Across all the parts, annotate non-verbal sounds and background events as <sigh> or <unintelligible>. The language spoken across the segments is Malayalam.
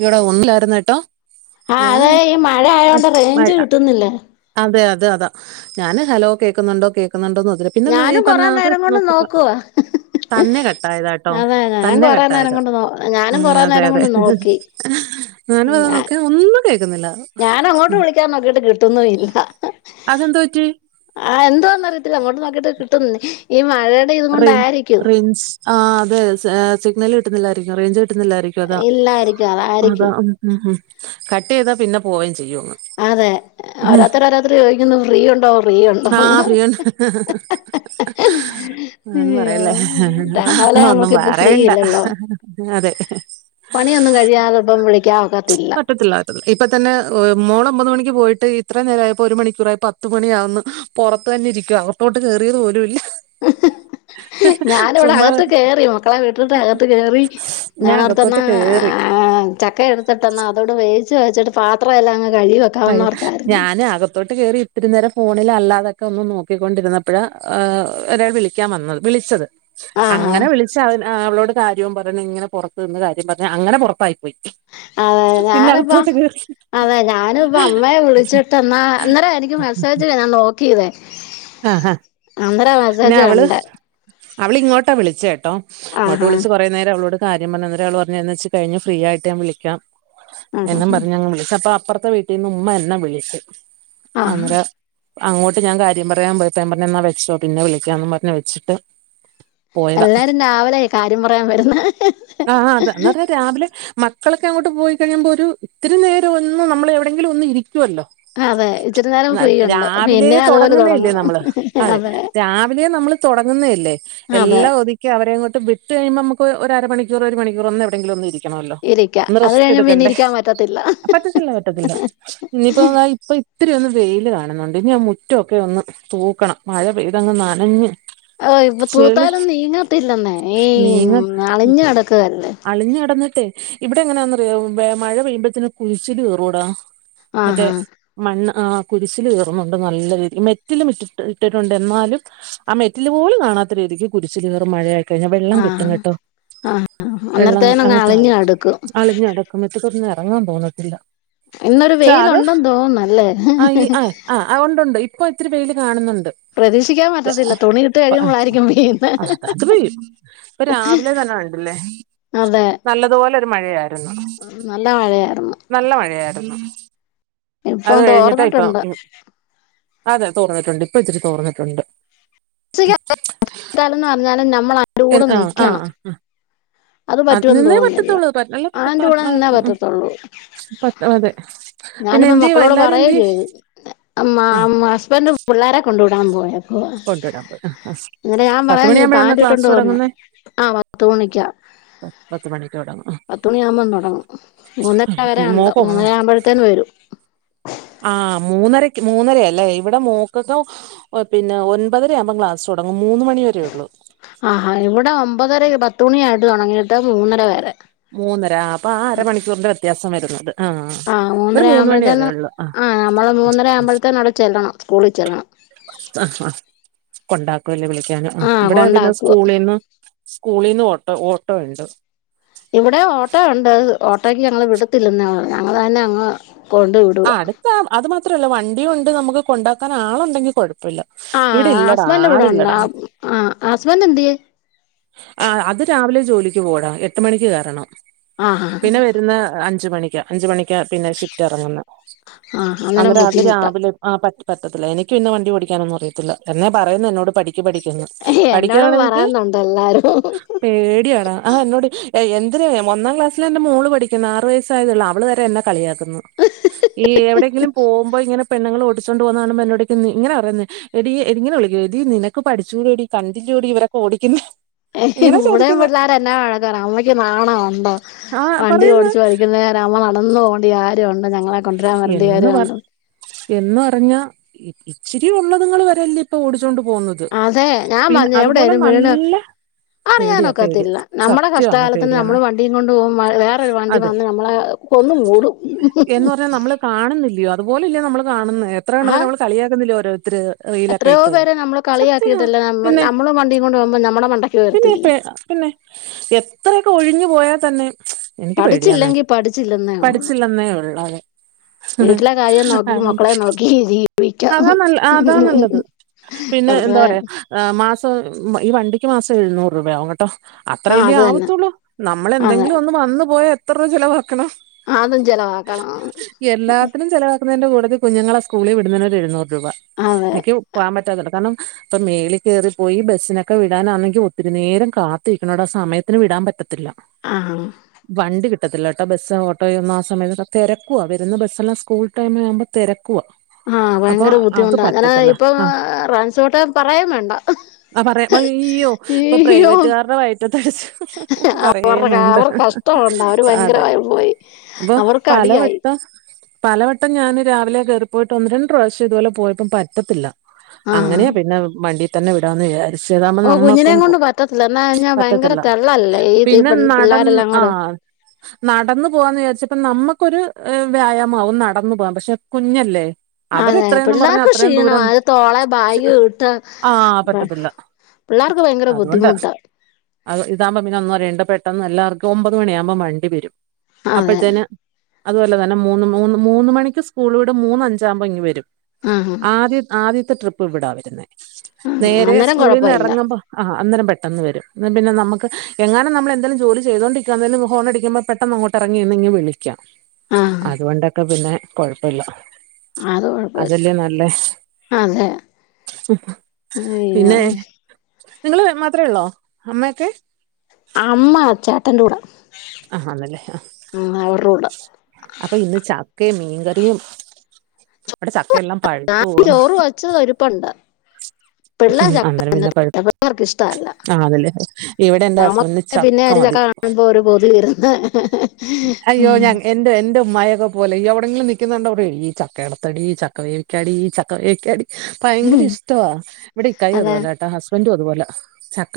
ഇവിടെ ഒന്നിലായിരുന്ന് ട്ടോ ആഹ് അതെ ഈ മഴ ആയോണ്ട് റേഞ്ച് കിട്ടുന്നില്ല അതെ അതെ അതാ ഞാന് ഹലോ കേക്കുന്നുണ്ടോ കേക്കുന്നുണ്ടോന്ന് ഒതിരും പിന്നെ ന്ന് ഈ ഞാനും കൊറേ പറഞ്ഞാത്ത് നേരം കൊണ്ട് നോക്കി പ നോക്കുവാ തന്നെ കട്ടായതാട്ടോ അതെ ഞാൻ തന്നെ കൊറേ നേരം കട്ടായതാ കൊണ്ട് നോ ഞാനും ഉം കൊറേ അതെ നേരം അതെ കൊണ്ട് നോക്കി ഞാന് ഞാ പറയന്നത്ക്കെ ഒന്നും കേക്കുന്നില്ല ഞാൻ അങ്ങോട്ട് വിളിക്കാൻ നോക്കിട്ട് കിട്ടുന്നു ഇല്ല അതെന്തു പറ്റി ആഹ് എന്തോന്നറിയത്തില്ല അങ്ങോട്ട് നോക്കീട്ട് കിട്ടുന്നന്നെ ഈ മഴ അത് റേ റേഞ്ച് ആഹ് അതെ സെ എഹ് സിഗ്നൽ കിട്ടുന്നില്ലായിരിക്കും റേഞ്ച് കിട്ടുന്നില്ലായിരിക്കും അതാ ഇല്ലായിരിക്കും അതാ അതായിരിക്കും ഉം ഉം കട്ട് ചെയ്താ പിന്നെ പോവേം ചെയ്യും അങ്ങ് അതെ ഓരാത് ഓരോതര് ചോദിക്കുന്നു ഫ്രീ ഉണ്ടോ ഫ്രീ ഉണ്ടോ ഹ ഹ ഹ ഇയ്യോ രഹലെ ഒന്നും നമ്ക്ക് ഇപ്പൊ ഫ്രീ പറയണ്ട ഇല്ലല്ലോ അതെ പണിയൊന്നും കഴിയാതൊപ്പം വിളിക്കാൻ ഒക്കത്തില്ല പറ്റത്തില്ല ഇപ്പൊ തന്നെ മോള് ഒമ്പത് മണിക്ക് പോയിട്ട് ഇത്രയും നേരം ആയപ്പോ ഒരു മണിക്കൂറായപ്പോ പത്തുമണിയാവ്ന്ന് പുറത്ത് തന്നെ ഇരിക്കുവാ അകത്തോട്ട് കയറിയത് പോലും ഇല്ല ഹ് ഹ് ഞാനിവിടെ ചുമ്മാ അകത്ത് കേറി മക്കളെ വിട്ടിട്ട് അകത്ത് കേറി ഞാൻ ഞാന് അകത്തോട്ട് അവിടുത്തന്നെ കേറി എഹ് എഹ് ചക്ക എടുത്തിട്ടന്നാ അതോട് വേവിച്ച് വച്ചിട്ട് പത്രംല്ലാംങ് കഴ്കി കഴ് ഞാന് അക ത്തോട്ട് കയറി ഇത്തിരി നേരം ഫോണിൽ അല്ലാതൊക്കെ ഒന്ന് നോക്കിക്കൊണ്ടിരുന്നപ്പോഴഹ് ആഹ് ഒരാള് വിളിക്കാൻ വന്നത് വിളിച്ചത് ആഹ് അങ്ങനെ വിളിച്ച് അവ ആഹ് അവളോട് കാര്യവും പറഞ് ഇങ്ങനെ പുറത്ത് നിന്ന് കാര്യം പറഞ് അങ്ങനെ പുറത്തായി അതെ ഞാന്പ്പം കേറി അതെ ഞാ ഞാനും ഇപ്പ അമ്മയെ വിളിച്ചിട്ട് എന്നാ ഇന്നേരം എനിക്ക് മെസ്സേജ് വരാൻ നോക്കിയതെ ആഹ് ആഹാ പിന്നെ അവള് അവളിങ്ങോട്ടാ വിളിച്ചട്ടോ ഇങ്ങോട്ട് ആഹാ വിളിച്ച് കുറേ നേരം അവളോട് കാര്യം പറഞ്ഞ എന്നരം അവള് പറഞ്ഞ് എന്നാ ഇച്രി കഴിഞ്ഞ് ഫ്രീ ആയിട്ട് ഞാൻ വിളിക്കാം ആഹ് എന്നും ആഹ് പറഞ്ഞ് അങ്ങ് വിളിച്ച് അപ്പൊ അപ്പുറത്തെ വീട്ടീന്ന് ഉമ്മ എന്നെ വിളിക്കും ആഹ് അന്നരം അങ്ങോട്ട് ഞാൻ കാര്യം പറയാൻ പോയപ്പൊ ഞാൻ പറഞ്ഞു എന്നാ വെച്ചോ പിന്നെ വിളിക്കാന്ന് പറഞ്ഞ് വെച്ചിട്ട് പോയതാ എല്ലാരും രാവിലെയ് കാര്യം പറയാൻ വരുന്ന് ഹ് ആഹ് ആഹ് ഹ് അതെ എന്ന് ഹ് പറഞ്ഞാ രാവിലെ മക്കളൊക്കെ അങ്ങോട്ട് പോയി കഴിയുമ്പോ ഒരു ഇത്തിരി നേരം ഒന്ന് നമ്മള് എവിടെയെങ്കിലും ഒന്ന് ഇരിക്കുവല്ലോ ആഹ് അതെ ഇച്ചിരി നേരം ഫ്രീ ഒണ്ട് പിന്നെ അതുപോലെ തുടങ്ങുന്നയല്ലേ തുടങ്ങും നമ്മള് അതെ രാവിലെ നമ്മള് തുടങ്ങുന്നല്ലേ അതെ എല്ലാം ഒതു ഒതുക്കി അവരെ ങ്ങോട്ട് വിട്ട് കഴിയുമ്പോ നമക്ക് ഒര് ഒരു അരമണിക്കൂറ് ഒരു മണിക്കൂറ് ഒന്ന് എവിടെയെങ്കിലും ഒന്നിരി- ക്കണല്ലോ ഇരിക്ക ഒന്ന് അത് റസ്റ്റ് കഴിഞ്ഞ് പിന്നെ എടുക്കണ്ടേ ഇരിക്കാൻ പറ്റത്തില്ല <unintelligible> ഇത്തിരി ഒന്ന് വെയിൽ കാണുന്നുണ്ട് ഇനി മുറ്റൊക്കെ ഒന്ന് തൂക്കണം മഴ പെയ്തങ്ങ് നനഞ്ഞ് ഓ ഇപ്പൊ ചെളി തൂത്താലൊന്നും നീങ്ങത്തില്ലെന്നേ ഈ നീങ്ങ അളിഞ് കിടക്കുകല്ലേ അളിഞ്ഞ് കിടന്നിട്ടേ ഇവിടെ എങ്ങനാന്നറിയമോ മഴ പെയ്യുമ്പോഴത്തന് കുഴിച്ചില് കേറൂടാ മറ്റേ ആഹാ മണ്ണ് ആ കുരിശില് കേറുന്നുണ്ട് നല്ല മെറ്റിലും ഇട്ടിട്ടുണ്ട് എന്നാലും ആ മെറ്റിലില് പോലും കാണാത്ത രീതിക്ക് കുരിശില കയറും മഴയായി കഴിഞ്ഞ വെള്ളം ആഹ് കിട്ടും കേട്ടോ ആഹ് വെള്ളം അന്നേരത്തേനങ്ങ് അങ്ങനെ അളിഞ്ഞു താഴും കെടക്കും അളിഞ്ഞ് കിട മീറ്റത്തോട്ടൊന്നും ഇറങ്ങാൻ തോന്നത്തില്ല ഇന്നെരു പക്ഷെ അത് വെയിലുണ്ടെന്ന് തോന്നുന്നുല്ലേ അഹ് ഉണ്ട് ഉണ്ട് ഇപ്പൊ ഇത്തിരി വെയിൽ കാണുന്നുണ്ട് പ്രതീക്ഷിക്കാൻ പറ്റത്തില്ല തുണി ഇട്ട് കഴിയുമ്പോളായിരിക്കും പെയ്യുന്നെ അഹ് അത് പെയ്യും ഇപ്പ രാവിലെ തന്നെ കണ്ടില്ലേ അതെ നല്ലതുപോലെ ഒരു മഴയായിരുന്നു നല്ല മഴയായിരുന്നു നല്ല മഴയായിരുന്നു ഇപ്പൊ അത് കഴിഞ്ഞിട്ടാ ഇപ്പ തോർന്നിട്ടുണ്ട് അതെ തോർന്നിട്ടുണ്ട് ഇപ്പ ഇത്തിരി തോർന്നിട്ടുണ്ട് <unintelligible> പറഞ്ഞാലും നമ്മൾ അതിന്റെ എ കൂടെ അഹ് നിക്കണം അഹ് ആഹ അത് പറ്റുമെന്ന് നിന്നേ തോന്നുന്നില്ല പറ്റത്തുള്ളൂ അല്ലാ അതിന്റെ കൂടെ നിന്നേ പറ്റല്ലേ പറ്റത്തുള്ളൂ പത്ത് അതെ പിന്നെ എന്തിയേ എല്ലരും എന്തിയേ മ മാ ഹസ്ബൻഡ് പിള്ളേരെ കൊണ്ട് വിടാൻ പോയ ഓ കൊണ്ടുവിടാൻ പോയി ആ ആ എന്നരം ഞാൻ പത്ത് പറയുകയും ചെയ്തു മണിയാകുമ്പോഴാന്നോ പാൻറ് ക്ലാസ് ഇട്ടോണ്ട് പോ എന്ന് തുടങ്ങുന്നേ അഹ് പത്ത് മണിക്കാ പത്ത് മണിക്ക് തുടങ്ങും പത്തുമണി ആവുമ്പോ തുടങ്ങും മൂന്നര വരെ ഉണ്ട് മോക്കും മൂന്നര ആ ആകുമ്പത്തേന് വരും അഹ് മൂന്നരക്ക് മൂന്നര അല്ലേ ഇവിടെ മോക്കക്കെ ഓ പിന്നെ ഒൻപതര ആകുമ്പം ക്ലാസ് തുടങ്ങും മൂന്ന് മണി വരേ ഉള്ളൂ ആഹ് അഹ് ഇവിടെ ഒമ്പതര പത്തുമണി ആയിട്ട് തുടങ്ങിയിട്ട് മൂന്നര വരെ മൂന്നര അപ്പൊ ആ അരമണിക്കൂറിന്റെ വ്യത്യാസം വരന്നുണ്ട് അഹ് മൂന്നര ആവുമ്പോഴത്തേന്ന് ആ നമ്മള് മൂന്നര ആവുമ്പോഴത്തേന് അവിടെ ചെല്ലണം സ്കൂളിൽ ചെല്ലണം ആ ആ കൊണ്ടാക്കൂല്ലേ വിളിക്കാനും ആ ഇവിടെ പിന്നെ സ്കൂളിന്ന് സ്കൂളിന്ന് ഓട്ടോ ഓട്ടോ ഉണ്ട് ഇവിടെ ഓട്ടോ ഉണ്ട് ഓട്ടോയ്ക്ക് ഞങ്ങള് വിടത്തില്ലെന്ന ഞങ്ങൾ തന്നെ അങ്ങ് കൊണ്ട് വിട അഹ് അടുത്താ അത് മാത്രല്ല വണ്ടിയും ഉണ്ട് നമുക്ക് കൊണ്ടാക്കാൻ ആള് ഉണ്ടെങ്കി കുഴപ്പല്ല ഇവിടെ ഇല്ലടാ ആളില്ലടാ അഹ് ഹസ്ബൻഡ് എന്തിയേ അഹ് അത് രാവിലെ ജോലിക്ക് പോകൂടാ എട്ട് മണിക്ക് കേറണം ആ ആ പിന്നെ വരുന്ന അഞ്ച് മണിക്കാ അഞ്ച് മണിക്കാ പിന്നെ ഷിഫ്റ്റ് ഇറങ്ങുന്നെ ആ അന്നേരം അന്നരം അത് ബുദ്ധിമുട്ടാ രാവിലെ അഹ് പറ്റ പറ്റത്തില്ല എനിക്ക് പിന്നെ വണ്ടി ഓടിക്കാനൊന്നും അിയത്തില്ല എന്നേ പറയുന്ന എന്നോട് പഠിക്ക വണ്ടി പഠിക്കന്നു എന്നോടും പഠിക്കയാണെങ്കി പറയുന്നുണ്ട് എല്ലാരും പേടിയാടാ ആ എന്നോട് എന്തിന ഒന്നാം ക്ലാസ്സൽ എന്റെ മോള് പഠിക്കുന്ന ആറു വയസ് തായ്ള്ള അവള് വരെ എന്നെ കളിയാക്കുന്നു ഈ എവിടെയെങ്കിലും പോകുമ്പോ ഇങ്ങനെ പെണ്ണുങ്ങൾ ഓടിചോണ്ട് പോന്നകാണുമ്പോ എന്നോടോയ്ക്കും ഇങ്ങന പറയുന്നേ എടീ എ ഇങ്ങനെ വിളിക്കും എടീ നിനക്ക് പഠിച്ചുകൂടോടി കണ്ടില്ലോടി ഇവരൊക്കെ ഓടിക്കന്നേ ഏയ് ഇവിടെയും പിള്ളോര് എന്നെ വഴക്കുപറയും അമ്മയ്ക്ക് നാണോ ഉണ്ടോ ആ വണ്ടി പറയുന്ന് ഓടിച്ചു പഠിക്കുന്നെ അമ്മ നടന്നു പോണ്ടി ആരും ഉണ്ട് ഞങ്ങളെ കൊണ്ടുവരാൻ വരേണ്ട എന്ന് കാര്യം പർ ഉണ്ടോ എന്ന് പർഞ്ഞാ ഇച്ചിരി ഉള്ളതുങ്ങള് വരെ അല്ലേ ഇപ്പൊ ഓടിച്ചോണ്ട് പോന്നത് അതെ ഞാൻ പർഞ്ഞ്‌ എവിടേലും വീണ് പേടിയാ പേടിയാ അറിയാനൊക്കത്തില്ല. നമ്മളെ സത്യമാന്നേ കഷ്ടകാലത്തിന് പേടിയാന്ന് നമ്മള് വണ്ടിയും കൊണ്ട് പോകു വേറൊരു വണ്ടി അതെ വന്ന് നമ്മളെ കൊന്ന് മൂടും എന്ന് പർഞ്ഞ്‌ നമ്മള് കാണുന്നില്ലയോ അതുപോലെ ഇല്ല നമ്മള് കാണുന്ന ആ എത്രയിണ്ണത്തിനെ നമ്മള് കളിയാക്കുന്നില്ലേ ഓരോരുത്തര് റീലൊക്കെ എത്രയോ ഇട്ട് പേരെ നമ്മള് സത്യമാ കളിയാക്കിയിട്ടില്ലെ നമ്മ പിന്നെ നമ്മള് വണ്ടിയും കൊണ്ട് പോകുമ്പോ നമ്മടെ മണ്ട പിന്നെ ഇപ്പ പിന്നെ എത്രയൊക്കെ ഒഴിഞ്ഞു പോയാ തന്നെ എനിക്ക് പേടിയാന്നേ പഠിച്ചില്ലെങ്കി പഠിച്ചില്ലെന്നേ ഉള്ളൂ പഠിച്ചില്ലന്നേ ഉള്ള വീട്ടിലെ കാര്യം നോക്കി മക്കളെ നോക്കി ജീവിക്കാം അതാ നല്ല അതാ നല്ലത് പിന്നെ എന്താ വെറുതെ പറയാ മാസം ഈ വണ്ടിക്ക് മാസം എഴുന്നൂറ് രൂപയാവും കേട്ടോ ആ അത്രയില്ലേ അത് തന്നെ ആവത്തുള്ളൂ നമ്മള് അതെ എന്തെങ്കിലും ഒന്ന് വന്നു പോയ എത്ര രൂവ ചെലവാക്കണം അതും ചെലവാക്കണം ന്നിന്റെ കൂട്ടത്തി കുഞ്ഞുങ്ങളെ സ്കൂളി വിടുന്നനൊരു എഴുന്നൂറ് രൂപ അതെ മിക്ക പോകാൻ പറ്റാത്തോണ്ട കാര്ണം ഇപ്പം മേളി കേറി പോയി ബസ്സിനൊക്കെ വി ടാനാന്നെങ്കി ഒത്തിരി നേരം കാത്തിരിക്കണടാ സമയത്തിന് വിടാൻ പറ്റത്തില്ല ആഹ് വണ്ടി കിട്ടത്തില്ലാട്ടോ ബസ്സോ ഓട്ടോയോ ഒന്നും ആ സമയത്ത് തെരക്കുവ വരുന്ന ബസ്സെല്ലാം സ്കൂൾ ടൈം ആവ്മ്പം തെരക്കുവ ആഹ് ഭയങ്കര ബുദ്ധിമുട്ടാ അങ്ങനാ ഇപ്പം ആ <unintelligible> പറയ്ന്ണ്ട് മയ്യോ ഇപ്പൊ പ്രൈവറ്റുകാർടെ വയറ്റത്തടിച്ച് പറയ്യേ വേണ്ട ത്തോണ്ട അവര് ഭയങ്കര അതെ പരിഭവായി അപ്പൊ അവർക്ക് അടിയായി പലവട്ടം പലവട്ടം ഞാന് രാവിലെ കേറിപ്പോയിട്ട് ഒന്ന് രണ്ട് പ്രാവശ്യം ഇതുപോലെ പോയപ്പം പറ്റത്തില്ല ആഹ് അങ്ങനെ പിന്നെ വണ്ടി തന്നെ വിടാന്ന് വിചാ ച്ച താമ്പം ഓ നമ്മക്കും കുഞ്ഞിനേം കൊണ്ട് ഒക് പറ്റത്തില്ല എന്നാ കഴിഞ്ഞാ ഭയങ്കര പറ്റത്തില്ല തെള്ളല്ലേ ഈ തീ പിന്നെ നടന്ന് പിള്ളേരെല്ലാം കൂടെ ആഹ് നടന്നു പോവാന്ന് വിചാരിച്ചപ്പം നമ്മുക്കൊരു വ്യായാമാവും നടന്നു പോകാൻ പക്ഷെ കുഞ്ഞല്ലേ അവര് അതെ എത്രയെന്നും പറഞ്ഞാ പിള്ളേർക്ക് അത്രയും ക്ഷീണവാ ദൂരം അത് തോളെ ക്ഷെ ബാഗ് ഇട്ട് ആഹ് പറ്റത്തില്ല പിള്ളേർക്ക് ഭയങ്കര അതുകൊണ്ട് ബുദ്ധിമുട്ടാ അത് ഇതാമ്പൊ പിന്നെ ഒന്നും അറിയേണ്ട പെട്ടെന്ന് എല്ലാവർക്കും ഒമ്പത് മണിയാമ്പോ വണ്ടി വരും അതെ അപ്പഴ്ത്തേന് അതുപോലെ തന്നെ മൂന്ന് മൂന്ന് മൂന്ന് മണിക്ക് സ്കൂള് വീടും. മൂന്നഞ്ചാമ്പോ ഇങ്ങ് വരും ആഹ് ആദ്യ ആദ്യത്തെ ട്രിപ്പ് ഇവിടാ വരുന്നേ നേരെ അന്നേരം കൊഴപ്പ ഇല്ല ആഹ് അന്നേരം പെട്ടന്ന് വരും ന്നാ പിന്നെ നമുക്ക് എങ്ങാനം നമ്മളെന്തേലും ജോലി ചെയ്തൊണ്ടിരിക്കാന്നേലും ഹോണടിക്കുമ്പം പെ ട്ടെന്ന് അങ്ങോട്ട് എറങ്ങി നിന്ന് ഇങ്ങ് വിളിക്കാം ആഹ് അതുകൊണ്ടൊക്കെ പിന്നെ കൊഴപ്പയില്ല അത് കൊഴപ്പ ഇല്ല അതല്ലേ നല്ലേ അതെ പിന്നെ അയ്യോ നിങ്ങള് മാത്രേ ഉള്ളോ അമ്മയൊക്കെ അമ്മ ചേട്ടന്റെ കൂടെ ആഹ് ആന്നല്ലേ ആഹ് ഉം അവർടെ കൂടാ അപ്പൊ ഇന്ന് ചക്കയും മീൻകറിയും വിടെ ചക്കയെല്ലാം പഴുത്തു ഞാനും പോകുന്നു ചോറ് വെച്ചത്‌ ഇരിപ്പുണ്ട് പിള്ള ഉം ചക്ക അന്നേരം തിന്ന പിന്നെ കുഴ പിള്ളേർക്ക് ഇഷ്ടല്ല ആണല്ലേ ഇവിടെ എന്റെ ഹസ്ബൻഡിന് നമുക്ക് പിന്നെ ഒരു മതി ചക്ക കാണ്മ്പോ ഒരു കൊതി ഇരുന്ന് അയ്യോ ഞാൻ എന്റെ എന്റെ ഉമ്മായെക്കെ പോലെ എവിടെങ്കിലും നിക്കുന്ന കണ്ട പറയും ഈ ചക്കേടത്താടി ചക്ക വേവിക്കാടി ഈ ചക്ക വേവിക്കാടി ഭയങ്കര ഉം ഇഷ്ടവ ഇവിടെ ഇക്കായും അതെ അതുപോലെട്ടാ ഹസ്ബൻറ്റും അതുപോലെ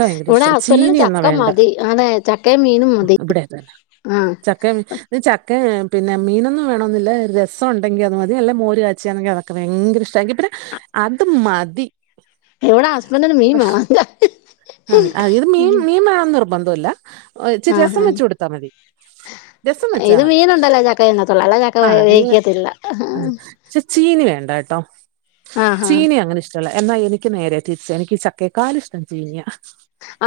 ഭയങ്കര ഇവിടെ ഇഷ്ട ഹസ്ബൻഡന് ചീനി എന്നാ ചക്ക വേണ്ട മതി. അതെ ചകേ മീനും മതി ഇവിടെ തന്നെ ആ ചക്ക ചക്ക പിന്നെ മീനൊന്നും വേണമെന്നില്ല രസം ഉണ്ടെങ്കിൽ അത് മതി അല്ലേ മോര് കാച്ചാണെങ്കിൽ അതൊക്ക ഭയങ്കര ഇഷ്ടമാക്കി പിന്നെ അത് മതി ഇവിടെ ഹസ്ബൻഡിന് മീൻ പക്ഷ വേണം ആ അ ഇത് മീൻ മീൻ ബന്ധല്ല ഇച്ചിരി ആ രസം ആ വെച്ചു കൊടുത്താൽ മതി രസം വെച്ചാ ഇത് മതി മീനണ്ടല്ലോ ചക്ക നിന്നത്തുള്ള അല്ല ചക്ക വേവിക്കത്തില്ല ആ പക്ഷെ ചീനി വേണ്ട കേട്ടോ ആ ആ ചീനി അങ്ങനെ ഇഷ്ട എന്നാ എനിക്ക് നേരെ തിരിച്ചാ എനിക്ക് ഈ ചക്കക്കാലിഷ്ടം ചീഞ്ഞിയ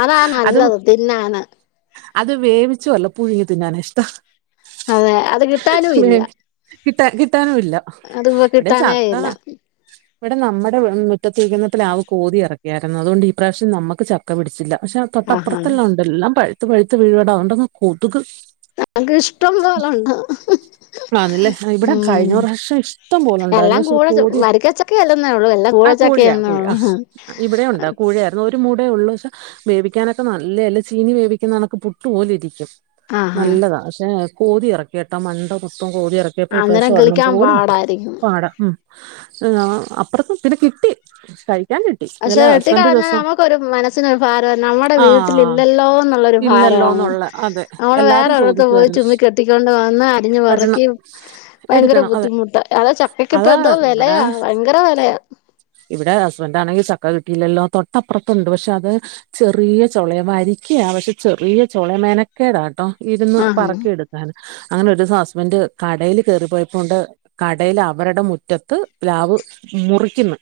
അതാ നല്ലത് തിന്നാനെ അത് വേവിച്ചുവല്ല പുഴുങ്ങി തിഞ്ഞാന ഇഷ്ടം അതെ അത് കിട്ടാനും ഇല്ല കിട്ട കിട്ടാനുംല്ല അതിപ്പോ ഇവിടെ പിന്നെ കിട്ടാനേ ചാക്കാ ഇല്ല ഇവിടെ നമ്മുടെ മുറ്റതിരിക്കുന്ന പിലാവ് കൊതി ഇറക്കിയായിരുന്നു അതുകൊണ്ട് ഈ പ്രാവശ്യം നമുക്ക് ചക്ക പിടിച്ചില്ല പക്ഷെ ആഹാ തൊട്ടപ്പുറത്തെല്ലാം ഉണ്ട് എല്ലാം പഴുത്ത് പഴുത്ത് വിഴവിെടാണ്ടങ് കതുക് നക്ക് ഇഷ്ടം പോലെണ്ട് ആന്നല്ലേ ഇവിടെ കഴിഞ്ഞ പ്രാവശ്യം ഇഷ്ടം പോലെ എല്ലാം ഉണ്ടായിരുന്നു കൂഴ കോതി വരിക്കച്ചക്കയല്ലെന്നേ ഉള്ളൂ എല്ലാം ആ കോഴയാ കൂഴച്ചക്കയെന്നേ കോഴ ഉള്ളൂ ഇവിടെ ഉണ്ടാ കോൂഴയാ ഒരു മൂടേ ഉള്ളൂ പക്ഷെ വേവിക്കാനൊക്കെ നല്ലേ അല്ല ചീനി വേവിക്കുന്ന കണക്ക് പുട്ടുപോലെ ഇരിക്കും ആഹാ നല്ലതാ പക്ഷേ കോതി ഇറക്കിട്ടോ മണ്ട മുത്തും കോതി ഇറക്കി ചെലപ്പോ അന്നേരം ഇപ്രാവശ്യം ഒരെണ്ണം കിളിക്കാൻ പോലും പാടായിരിക്കും പാട മം അപ്പുറത്തത്തിന്നെ കിട്ടി കഴിക്കാൻ പക്ഷെ ഇന്നലെ വെട്ട ഹസ്ബൻഡ് ഒരു കളഞ്ഞാൽ ദിവസം നമുക്കൊരു മനസ്സിനൊരു ഭാര നമ്മുടെ ആഹ് വീട്ടിലില്ലല്ലോ എന്നുള്ളൊരു ഭാരമാണ് ഇല്ലല്ലോന്നുള്ള അതെ അവള് എല്ലാരും വേറെവിടത്തെ പോയി ചോദിക്കുവായിരുന്നു ചുമ്മി കെട്ടിക്കൊണ്ട് വന്ന് അരിഞ്ഞഞ് വരണം വറക്കി ഭയങ്കര എടുക്കണം അതെ ബുദ്ധിമുട്ടാ അത ചക്കക് ഇപ്പോ അതാ എന്തോ വിലയ ഇവിടെ ഭയങ്കര വിലയാ ഇവിടെ ഹസ്ബൻറ് ആണെങ്കിൽ ചക്ക കിട്ടിയില്ലല്ലോ തൊട്ടപ്പുറത്തുണ്ട് പക്ഷെ അത് ചെറിയ ചൊളെ വരിക്കയാ പക്ഷെ ചെറിയ ചൊളെ മെനക്കേടാട്ടോ ഇരുന്ന് ആഹ് പറക്കിയെടുത്ത് അ അങ്ങനെ ഒരു ദിവസം ഹസ്ബന്ഡറ് കടയില് കറി പോയപ്പോ കൊണ്ട് കടയിൽ അവരുടെ മുറ്റത്ത് പ്ലാവ് മുറിക്കുന്നു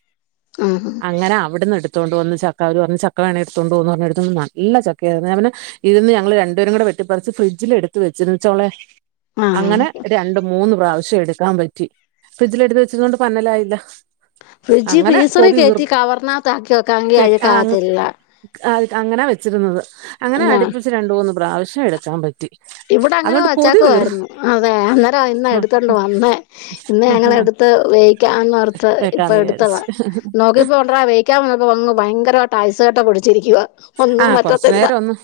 ആഹ് അങ്ങനെ അവിടുന്ന് എടുത്ത് എടുത്തൊണ്ട് വന്ന് ചക്കർ പറ ചക്ക വേണ എടുത്ത കൊണ്ടണ്ട് എന്ന് പറഞ്ഞ എടുണ്ട് നല്ല ചക്കയായിെ ഇതിന്ന് ഞങ്ങള് രണ്ട് രണ്ടും പാടെ വെട്ടി പറിച്ച് ഫ്രിഡ്ജിൽ എടുത്ത് വെച്ച് ചോള ആഹ് അങ്ങനെ രണ്ട് മൂന്ന് പ്രാവശ്യം എടുക്കാൻ പറ്റും ഫ്രിഡ്ജില എടുത്ത് വെച്ചത കൊണ്ട് പന്നലായില്ല ഫ്രിഡ്ജ് അങ്ങനെ പീസറി കൊതി കേറ്റി തീർന്നു കവറിനകത്ത് ആക്കി വെക്കാണെങ്കിൽ അഴ ആ കാകത്തില്ല അങ്ങനാ വെച്ചിരുന്നത് അങ്ങനെ ഞാൻ അടുപ്പിച്ച് രണ്ട മൂന്ന് പ്രാവശ്യം എടുക്കാൻ പറ്റി ഇവിടെ അങ്ങനെ അതുകൊണ്ട് കൊതി തീർന്നു വച്ചാക്കുായിരുന്നു അതെ അന്നേരം ഇന്ന എടുത്തണ്ട് വന്നേ ഇന്ന് ഞങ്ങ എടുത്ത് വേവിക്കാൻ ഇപ്പ വെക്കാന്ന് എടുത്തതാ വിചാരിച്ച് നോക്കിപ്പോണ്ട വേവിക്കാൻ നോക്കിയപ്പോൾ ഭയങ്കരമായിട്ട് ഐസിങ് കട്ട പിടിച്ചിരിക്കുകയാണ് ആഹ കൊറച്ചു നേരം ഒന്ന്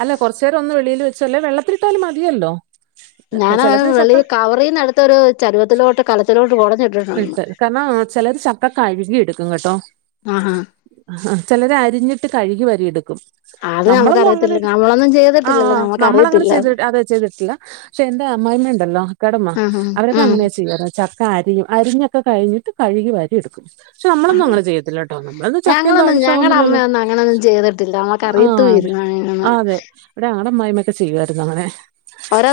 അല്ല കൊറച്ചു നേരം ഒന്ന് വെളിൽ വെച്ചല്ലേ വെള്ളത്തിട്ടാലും മതിയല്ലോ <inaudible> ഞാനൻ ചിലര് വെള്ളി ചക്ക കവർന്ന അടുത്ത ഒരു ചരുവത്തിലോട്ട് കലത്തിലോട്ട് കുടഞ്ഞിട്ടിട്ടണ്ട് ഇട്ട് കാരണം ചിലർ ചക്ക കഴുകി എടുക്കും കേട്ടോ ആഹഹ ആ ചിലരെ അരിഞ്ഞിട്ട് കഴുകി വരിയെടുക്കും അത് നമ്മളൊന്നും അങ്ങനെ നമുക്കറിയത്തില്ല നമ്മളൊന്നും ആ് ചെയ്തിട്ടില്ലല്ലോ നമ്മളങ്ങനെ നമ്മക്കറിയത്തില്ല ചെയ്തി അതെ ചെയ്തിട്ടില്ല പക്ഷെ എന്റെ അമ്മായിമ്മണ്ടല്ലോ കടമ്മ ആഹാ അവരക്കെ ഉം അങ്ങനെയാ ചെയ്യാറ ചക്ക അരിയും അരിഞ്ഞൊക്കെ കഴിഞ്ഞിട്ട് കഴുകി വാരി എടുക്കും പക്ഷ നമ്മളൊന്നും അങ്ങന ചെയത്തില്ല ട്ടോ നമ്മളന്നും ചക്കയിലെ അഴുക്കാവുന്നില്ലല്ലോ അങ്ങനന്നും ചെയ്തിട്ടില്ല നമ്മക്ക് അറിയത്ത ആഹ് അതെ <unintelligible> ഇവിടെ ഞങ്ങടെ അമ്മായിയമ്മഒക്കെ ചെയ്യുവായിരുന്നു അങ്ങനെ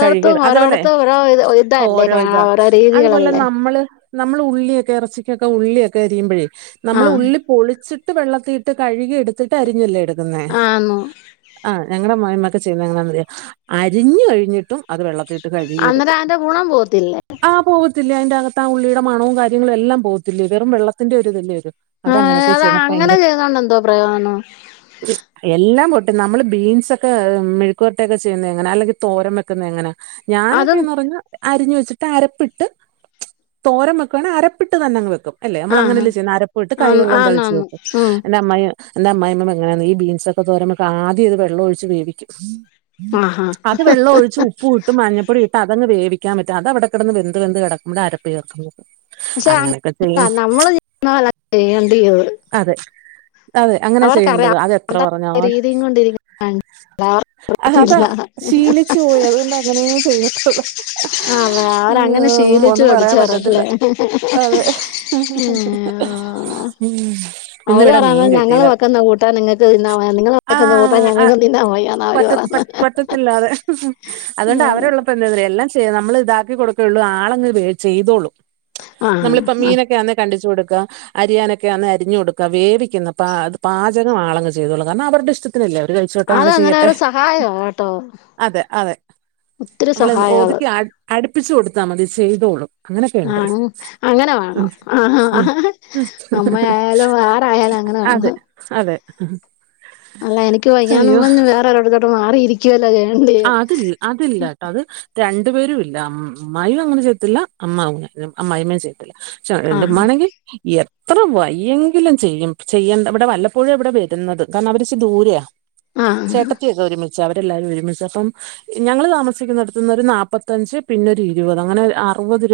കഴുകിട് അതേപോലെ ഓരോടത്തും ഓരോ ഇത് ഇതല്ലേ ഓരോ ഇതാ ഓരോ അതുപോലെ രീതികളല്ലേ നമ്മള് നമ്മൾ ഉള്ളിയൊക്കെ ഇറച്ചിക്കൊക്കെ ഉള്ളിയൊക്കെ അരിയുമ്പോഴേ നമ്മള് ആ ഉള്ളി പൊളിച്ചിട്ട് വെള്ളത്തിലിട്ട് കഴുകി എടുത്തിട്ട് അരിഞ്ഞല്ലേ എടുക്കുന്നേ ആന്നു ആഹ് ഞങ്ങളെ അമ്മായിഅമ്മക്കെ ചെയ്യുന്ന എങ്ങനെന്നറിയോ അരിഞ്ഞു കഴിഞ്ഞിട്ടും അത് വെള്ളത്തി ഇട്ട് കഴുകി അന്നേരം എടുക്കും അതിന്റെ ഗുണം പോവത്തില്ലേ ആഹ് പോവത്തില്ലേ അയിന്റെ അകത്ത് ആ ഉള്ളിയുടെ മണവും കാര്യങ്ങളും എല്ലാം പോകത്തില്ലെ വെറും വെള്ളത്തിന്റെ ഒരുതല്ലെ വരു ആഹ് അതാ അങ്ങനെ ചെയ്തോണ്ട എന്തോ പ്രയോജനം <unintelligible> എല്ലാം പോട്ടെ നമ്മള് ബീൻസൊ ക്കെ മെഴുക്കിവരട്ടയൊക്കെ ചെയ്യുന്ന എങ്ങനെ അല്ലെങ്കിൽ തോരം വെക്കുന്ന എങ്ങനാ ഞാനൊക്കെ അതും എന്ന് പറഞ്ഞ അരിഞ്ഞു വെച്ചിട്ട് അരപ്പിട്ട് തോരം വെക്കണ അരപ്പിട്ട് തന്നെ അങ്ങ് വെക്കും അല്ലെ നമ്മള് ആഹ് അങ്ങനെഅല്ലെ ചെയ്യാ അരപ്പട്ട് കൈ ആന്ന് വെള്ളം ആന്ന് തളിച്ച് ആന്ന് ഉം വെക്കുംഎൻ്റെ അമ്മായി എന്റെ അമ്മാ യി യിമ്മ എങ്ങനെന്നൊ ഈ ബീൻസൊക്കെ ക്കെ തോരം വെക്ക ആദ്യംഅത് വെള്ളം ഒഴിച്ച് വേവിക്കും ആഹാ അത് വെള്ളം ഒഴിച്ച് ഉപ്പും ഇത് മഞ്ഞപ്പൊടി ഇട്ട് അതങ്ങ് വേവിക്കൻ പറ്റുംഅത് അവിടെ കിടന്ന് വെന്ത് വെന്ത് കെടക്കുമ്പോ അരപ്പ ചേർക്ക പക്ഷെഅങ്ങന നമ്മള് ചെയ്യുന്നപോല ചെയ്യേണ്ടീന്നത് അതെ അതെ അങ്ങനെ ചെയ്യേണ്ടത് അതെഎത്ര ആ പറഞ്ഞാലും രീതിയും ആഹ് അതാ കൊണ്ടിരിക്കത്തില്ല ശീലിച്ചു പോയി അതുകൊണ്ട് അങ്ങനേ ചെയ്യത്തുള്ളൂ അതെ അയ്യോ അവരങ്ങനെ ശീലിച്ചു ഒന്നും പറയാൻ പറ്റത്തില്ല പഠിച്ചവരല്ലേ അതെ ഉം ഉം ഇന്ന് ഇവിടെ മീൻ ഇങ്ങള് കിട്ടിയില്ല വെക്കുന്ന ട്ട നിങ്ങക്ക് തിന്നയാ നിങ്ങള് വെക്കുന്നകൂട്ടാൻ ആഹ് ഞങ്ങക്ക് ആഹ് തിന്നാൻ വയ്യാന്ന് അവര് പറ്റ പറഞ്ഞന്ന് പറ്റത്തില്ലാതെ അതുകൊണ്ട് അവരുള്ളപ്പോ എന്തന്നറിയോ എല്ലാം ചെയ്യ നമ്മൾ ഇതാക്കി കൊടുക്കുകയുള്ളൂ ആളെങ്ങ് ചെയ്തോളും ആഹ് നമ്മളിപ്പം മീനൊക്കെ ആണ കണ്ടിച്ചു കൊടുക്ക അരിയാനൊക്കെ അന്ന് അരിഞ്ഞു കൊടുക്ക വേവിക്കുന്ന അപ്പ പാചകം ആളങ്ങ് ചെയ്തോളും കാരണംഅവരുടെഇഷ്ടത്തിനല്ലെ അവര് ച്ചോട്ടെ അത് അങ്ങനെ അന്നേരം ചെയ്യട്ടെ ഒരു സഹായവാ കേട്ടോ അതെ അതെ ഒത്തിരി നമ്മൾ സഹായവാ അത് ഓതുക്കി അട് അടുപ്പിച്ചു കൊടുത്താൽ മതി ചെയ്തോളും ആ അങ്ങനൊക്കെയുണ്ട് അങ്ങനെ ഉം വാണം ആ ഉം അമ്മആയാലും ആരായാലും അങ്ങനെ അതെ വാണം അതെ അല്ല എനിക്ക് വയ്യാന്നും അയ്യോ പറഞ്ഞ് വേറെ ഒരടത്തോട്ട് മാറിയിരിക്കവല്ലചെയ്യ്ണ് ആഹ് അതില്ല അതില്ലട്ടോ അത് രണ്ടു പേരും ഇല്ല അമ്മായി അങ്ങനെ ചെയ്യത്തില്ല അമ്മാ അമ്മായിമ്മയും ചെ ത്തില്ല ഷേ ആ എൻ്റെഉമ്മേണങ്കി എത്ര വയ്യങ്കിലും ചെയ്യും ചെയ്യേ ഇവിടെ വല്ലപ്പോഴും ഇവിടെ വരുന്നത് കാരണം അവര്ച്ചി ദൂരെ ആ ചേട്ടത്തിഇവര് ഒരുമിച്ച് അവരെ എല്ലാരും ഒരുമിച്ച ചെപ്പംഞങ്ങള് താമസിക്കുന്നടുത്തന്ന് രുനാപ്പത്തഞ്ച് പിന്നെ ഇരുപത് അങ്ങനെ അറുപത് രൂപ